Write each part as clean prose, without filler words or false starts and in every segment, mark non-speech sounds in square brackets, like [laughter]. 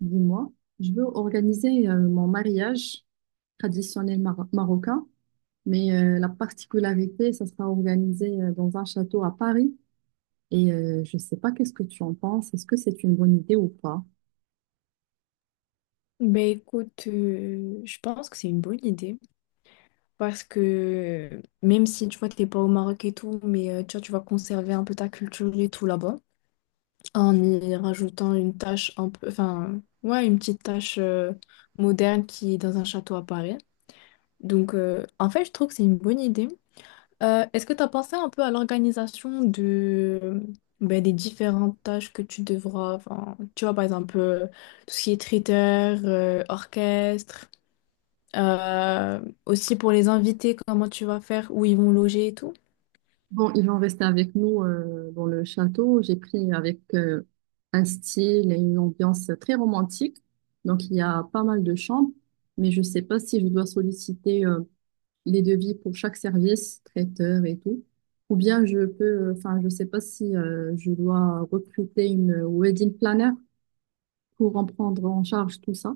Dis-moi, je veux organiser mon mariage traditionnel marocain, mais la particularité, ça sera organisé dans un château à Paris. Et je ne sais pas qu'est-ce que tu en penses, est-ce que c'est une bonne idée ou pas? Ben écoute, je pense que c'est une bonne idée parce que même si tu vois t'es pas au Maroc et tout, mais tu vois, tu vas conserver un peu ta culture et tout là-bas en y rajoutant une tâche un peu, enfin ouais une petite tâche moderne qui est dans un château à Paris. Donc en fait je trouve que c'est une bonne idée. Est-ce que tu as pensé un peu à l'organisation de ben, des différentes tâches que tu devras, enfin tu vois par exemple tout ce qui est traiteur, orchestre. Aussi pour les invités, comment tu vas faire, où ils vont loger et tout. Bon, ils vont rester avec nous dans le château. J'ai pris avec un style et une ambiance très romantique. Donc, il y a pas mal de chambres, mais je ne sais pas si je dois solliciter les devis pour chaque service, traiteur et tout. Ou bien je peux, enfin, je sais pas si je dois recruter une wedding planner pour en prendre en charge tout ça.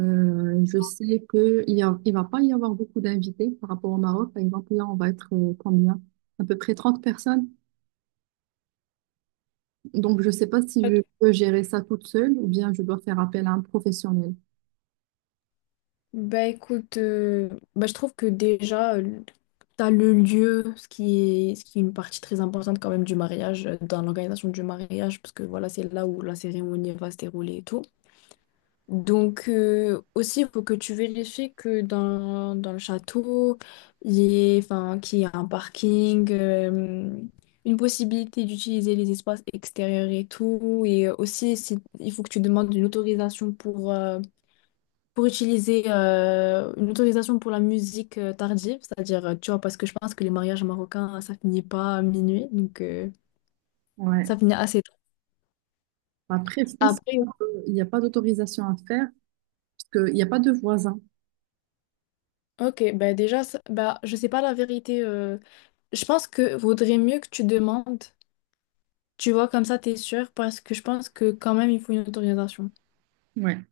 Je sais que il va pas y avoir beaucoup d'invités par rapport au Maroc. Par exemple, là, on va être combien? À peu près 30 personnes. Donc, je sais pas si je peux gérer ça toute seule ou bien je dois faire appel à un professionnel. Bah écoute, je trouve que déjà, tu as le lieu, ce qui est une partie très importante quand même du mariage, dans l'organisation du mariage, parce que voilà, c'est là où la cérémonie va se dérouler et tout. Donc aussi, il faut que tu vérifies que dans le château, il y ait, enfin, qu'il y ait un parking, une possibilité d'utiliser les espaces extérieurs et tout. Et aussi, il faut que tu demandes une autorisation pour utiliser une autorisation pour la musique tardive. C'est-à-dire, tu vois, parce que je pense que les mariages marocains, ça finit pas à minuit. Donc, Ouais. ça finit assez tôt. Après, je pense Après, qu'il n'y a pas d'autorisation à faire parce qu'il n'y a pas de voisins. ok, bah déjà, je sais pas la vérité. Je pense que vaudrait mieux que tu demandes. Tu vois, comme ça, t'es sûr, parce que je pense que quand même, il faut une autorisation. Ouais.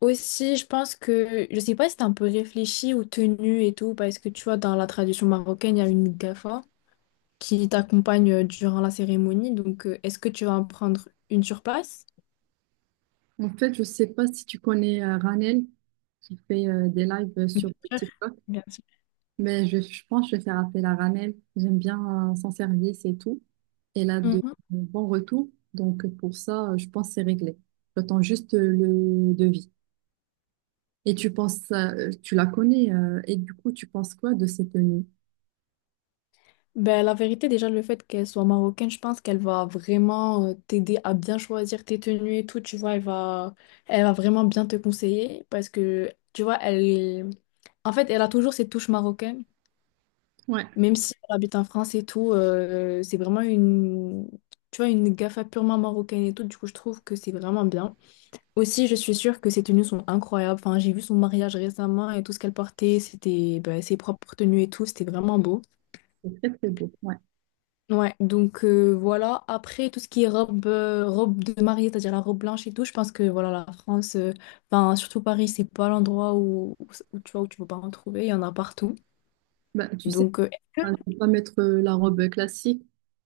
Aussi, je pense que, je sais pas si t'as un peu réfléchi aux tenues et tout, parce que tu vois, dans la tradition marocaine, il y a une gafa qui t'accompagne durant la cérémonie. Donc, est-ce que tu vas en prendre une sur place? En fait, je sais pas si tu connais Ranel qui fait des lives Bien sur sûr, TikTok, bien sûr. mais je pense que je vais faire appel à Ranel. J'aime bien son service et tout. Elle a Mhm. de bons retours. Donc pour ça, je pense que c'est réglé. J'attends juste le devis. Et tu penses, tu la connais, et du coup, tu penses quoi de cette tenue? Ben, la vérité, déjà, le fait qu'elle soit marocaine, je pense qu'elle va vraiment t'aider à bien choisir tes tenues et tout, tu vois, elle va vraiment bien te conseiller parce que, tu vois, elle, en fait, elle a toujours cette touche marocaine, Ouais, même si elle habite en France et tout, c'est vraiment une, tu vois, une gafa purement marocaine et tout, du coup, je trouve que c'est vraiment bien. Aussi, je suis sûre que ses tenues sont incroyables, enfin, j'ai vu son mariage récemment et tout ce qu'elle portait, c'était, ben, ses propres tenues et tout, c'était vraiment beau. c'est très très beau. Ouais. Ouais, donc voilà. Après, tout ce qui est robe, robe de mariée, c'est-à-dire la robe blanche et tout, je pense que voilà, la France, enfin, surtout Paris, c'est pas l'endroit où tu vois, où tu peux pas en trouver. Il y en a partout. Bah, tu sais, Donc, enfin, je vais pas mettre la robe classique,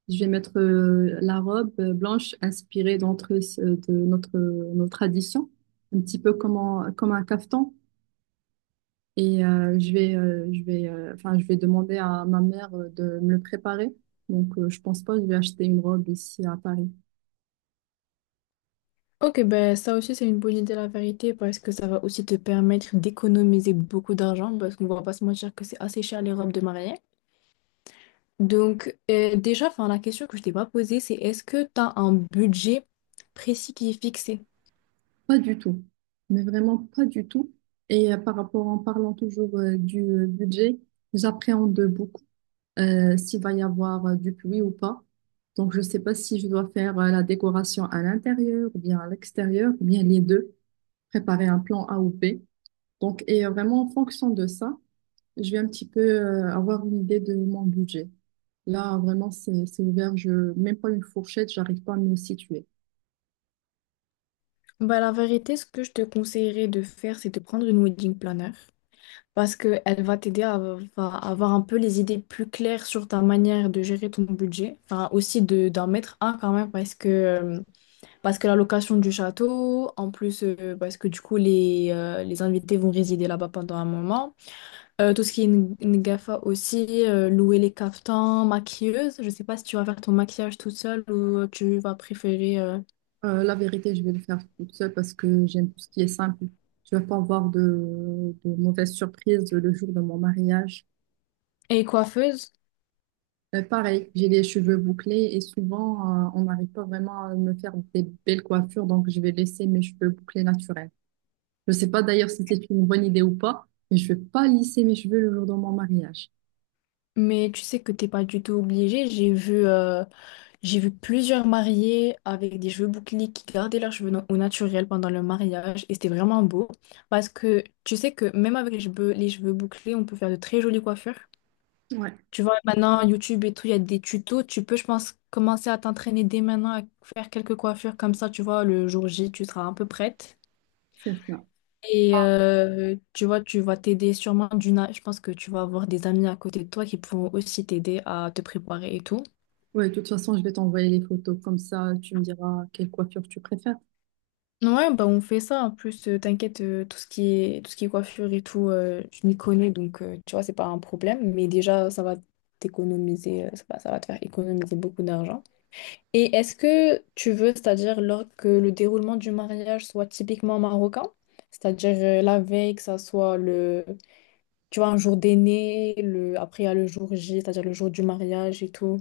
je vais mettre la robe blanche inspirée de nos traditions, un petit peu comme, comme un caftan. Et je vais demander à ma mère de me le préparer. Donc, je pense pas que je vais acheter une robe ici à Paris. ok, ben ça aussi, c'est une bonne idée, la vérité, parce que ça va aussi te permettre d'économiser beaucoup d'argent, parce qu'on va pas se mentir que c'est assez cher les robes de mariée. Donc, déjà, enfin, la question que je t'ai pas posée, c'est est-ce que tu as un budget précis qui est fixé? Pas du tout. Mais vraiment pas du tout. Et par rapport, en parlant toujours du budget, j'appréhende beaucoup. S'il va y avoir du pluie ou pas. Donc, je ne sais pas si je dois faire la décoration à l'intérieur ou bien à l'extérieur, ou bien les deux, préparer un plan A ou B. Donc, et vraiment, en fonction de ça, je vais un petit peu avoir une idée de mon budget. Là, vraiment, c'est ouvert. Je, même pas une fourchette, j'arrive pas à me situer. Bah, la vérité, ce que je te conseillerais de faire, c'est de prendre une wedding planner parce qu'elle va à avoir un peu les idées plus claires sur ta manière de gérer ton budget. Enfin, aussi d'en mettre un quand même parce que la location du château, en plus, parce que du coup, les invités vont résider là-bas pendant un moment. Tout ce qui est Ngafa aussi, louer les caftans, maquilleuse. Je sais pas si tu vas faire ton maquillage toute seule ou tu vas préférer... La vérité, je vais le faire toute seule parce que j'aime tout ce qui est simple. Je ne veux pas avoir de mauvaises surprises le jour de mon mariage. et coiffeuse. Pareil, j'ai les cheveux bouclés et souvent, on n'arrive pas vraiment à me faire des belles coiffures, donc je vais laisser mes cheveux bouclés naturels. Je sais pas d'ailleurs si c'est une bonne idée ou pas, mais je vais pas lisser mes cheveux le jour de mon mariage. Mais tu sais que t'es pas du tout obligé. J'ai vu plusieurs mariés avec des cheveux bouclés qui gardaient leurs cheveux au naturel pendant le mariage et c'était vraiment beau parce que tu sais que même avec les cheveux bouclés, on peut faire de très jolies coiffures. Ouais, Tu vois, maintenant YouTube et tout, il y a des tutos. Tu peux, je pense, commencer à t'entraîner dès maintenant à faire quelques coiffures comme ça. Tu vois, le jour J, tu seras un peu prête. c'est ça. Et tu vois, tu vas t'aider sûrement d'une. Je pense que tu vas avoir des amis à côté de toi qui pourront aussi t'aider à te préparer et tout. Ouais, de toute façon, je vais t'envoyer les photos, comme ça, tu me diras quelle coiffure tu préfères. Ouais, bah on fait ça. En plus, t'inquiète, tout ce qui est, tout ce qui est coiffure et tout, je m'y connais, donc tu vois, c'est pas un problème. Mais déjà, ça va te faire économiser beaucoup d'argent. Et est-ce que tu veux, c'est-à-dire lors que le déroulement du mariage soit typiquement marocain, c'est-à-dire la veille, que ça soit le, tu vois, un jour d'aîné, le, après il y a le jour J, c'est-à-dire le jour du mariage et tout.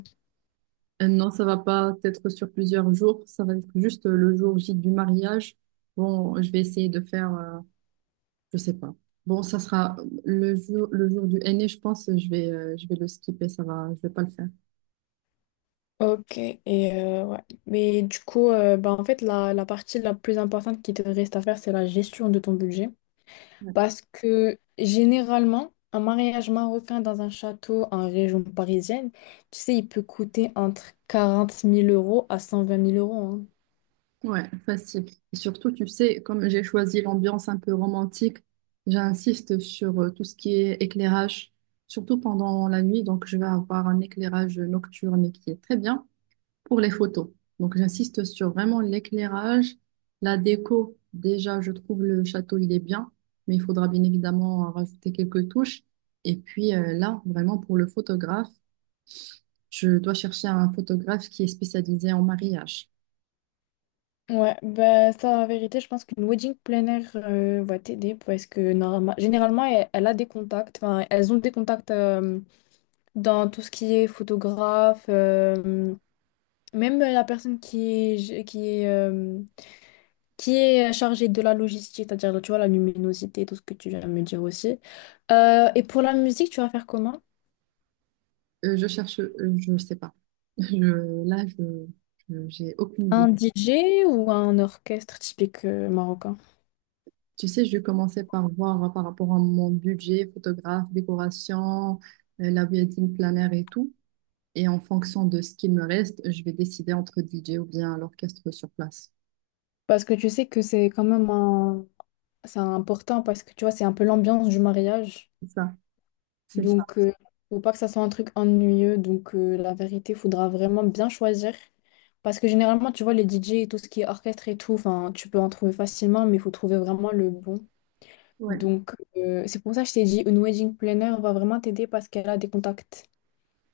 Non, ça va pas être sur plusieurs jours, ça va être juste le jour J du mariage. Bon, je vais essayer de faire je sais pas. Bon, ça sera le jour du henné, je pense, je vais le skipper, ça va, je vais pas le faire. Ok, et ouais. Mais du coup, en fait, la partie la plus importante qui te reste à faire, c'est la gestion de ton budget. Ouais, Parce que généralement, un mariage marocain dans un château en région parisienne, tu sais, il peut coûter entre 40 000 euros à 120 000 euros, hein. ouais, facile. Et surtout, tu sais, comme j'ai choisi l'ambiance un peu romantique, j'insiste sur tout ce qui est éclairage, surtout pendant la nuit, donc je vais avoir un éclairage nocturne qui est très bien pour les photos. Donc, j'insiste sur vraiment l'éclairage, la déco. Déjà, je trouve le château, il est bien, mais il faudra bien évidemment rajouter quelques touches. Et puis là, vraiment pour le photographe, je dois chercher un photographe qui est spécialisé en mariage. Ouais, bah, ça, en vérité, je pense qu'une wedding planner va t'aider parce que généralement, elle, elle a des contacts, enfin, elles ont des contacts dans tout ce qui est photographe. Même la personne qui est, euh, qui est chargée de la logistique, c'est-à-dire, là, tu vois, la luminosité, tout ce que tu viens de me dire aussi. Et pour la musique, tu vas faire comment? Je cherche, je ne sais pas. [laughs] Là, j'ai aucune idée. Un DJ ou un orchestre typique marocain? Tu sais, je commençais par voir par rapport à mon budget, photographe, décoration, la wedding planner et tout. Et en fonction de ce qu'il me reste, je vais décider entre DJ ou bien l'orchestre sur place. Parce que tu sais que c'est quand même un... c'est important parce que tu vois, c'est un peu l'ambiance du mariage. C'est ça, c'est ça. Donc, faut pas que ça soit un truc ennuyeux. Donc, la vérité, faudra vraiment bien choisir. Parce que généralement, tu vois, les DJ et tout ce qui est orchestre et tout, enfin, tu peux en trouver facilement, mais il faut trouver vraiment le bon. Ouais, Donc, c'est pour ça que je t'ai dit, une wedding planner va vraiment t'aider parce qu'elle a des contacts.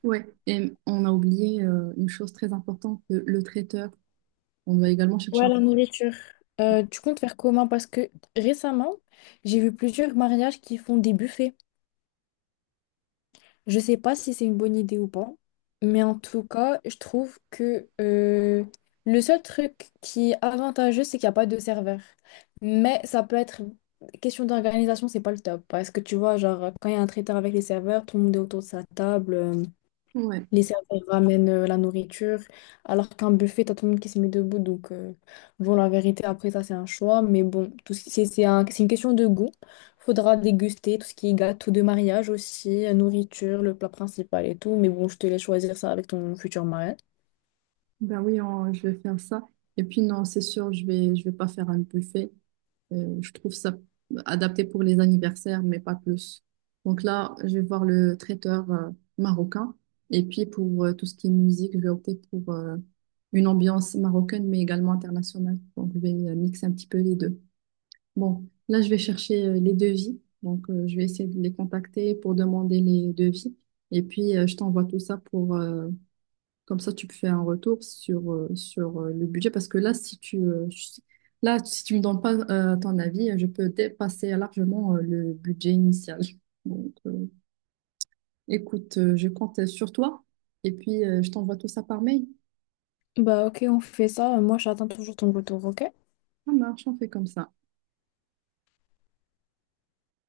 ouais. Et on a oublié une chose très importante, le traiteur. On doit également chercher Ouais, un... la nourriture. Tu comptes faire comment? Parce que récemment, j'ai vu plusieurs mariages qui font des buffets. Je sais pas si c'est une bonne idée ou pas, mais en tout cas, je trouve que le seul truc qui est avantageux, c'est qu'il n'y a pas de serveur. Mais ça peut être question d'organisation, c'est pas le top. Parce que tu vois, genre, quand il y a un traiteur avec les serveurs, tout le monde est autour de sa table. Ouais, Les serveurs ramènent la nourriture, alors qu'un buffet, t'as tout le monde qui se met debout. Donc, bon, la vérité, après, ça, c'est un choix. Mais bon, tout ce c'est un- c'est une question de goût. Faudra déguster tout ce qui est gâteau de mariage aussi, nourriture, le plat principal et tout. Mais bon, je te laisse choisir ça avec ton futur mari. ben oui, je vais faire ça. Et puis non, c'est sûr, je vais pas faire un buffet. Je trouve ça adapté pour les anniversaires, mais pas plus. Donc là, je vais voir le traiteur marocain. Et puis pour tout ce qui est musique, je vais opter pour une ambiance marocaine, mais également internationale. Donc je vais mixer un petit peu les deux. Bon, là, je vais chercher les devis. Donc je vais essayer de les contacter pour demander les devis. Et puis je t'envoie tout ça pour, comme ça, tu fais un retour sur, sur le budget. Parce que là, si tu là, si tu me donnes pas ton avis, je peux dépasser largement le budget initial. [laughs] Donc, écoute, je compte sur toi. Et puis, je t'envoie tout ça par mail. Bah, ok, on fait ça. Moi, j'attends toujours ton retour, ok? Ça marche, on fait comme ça.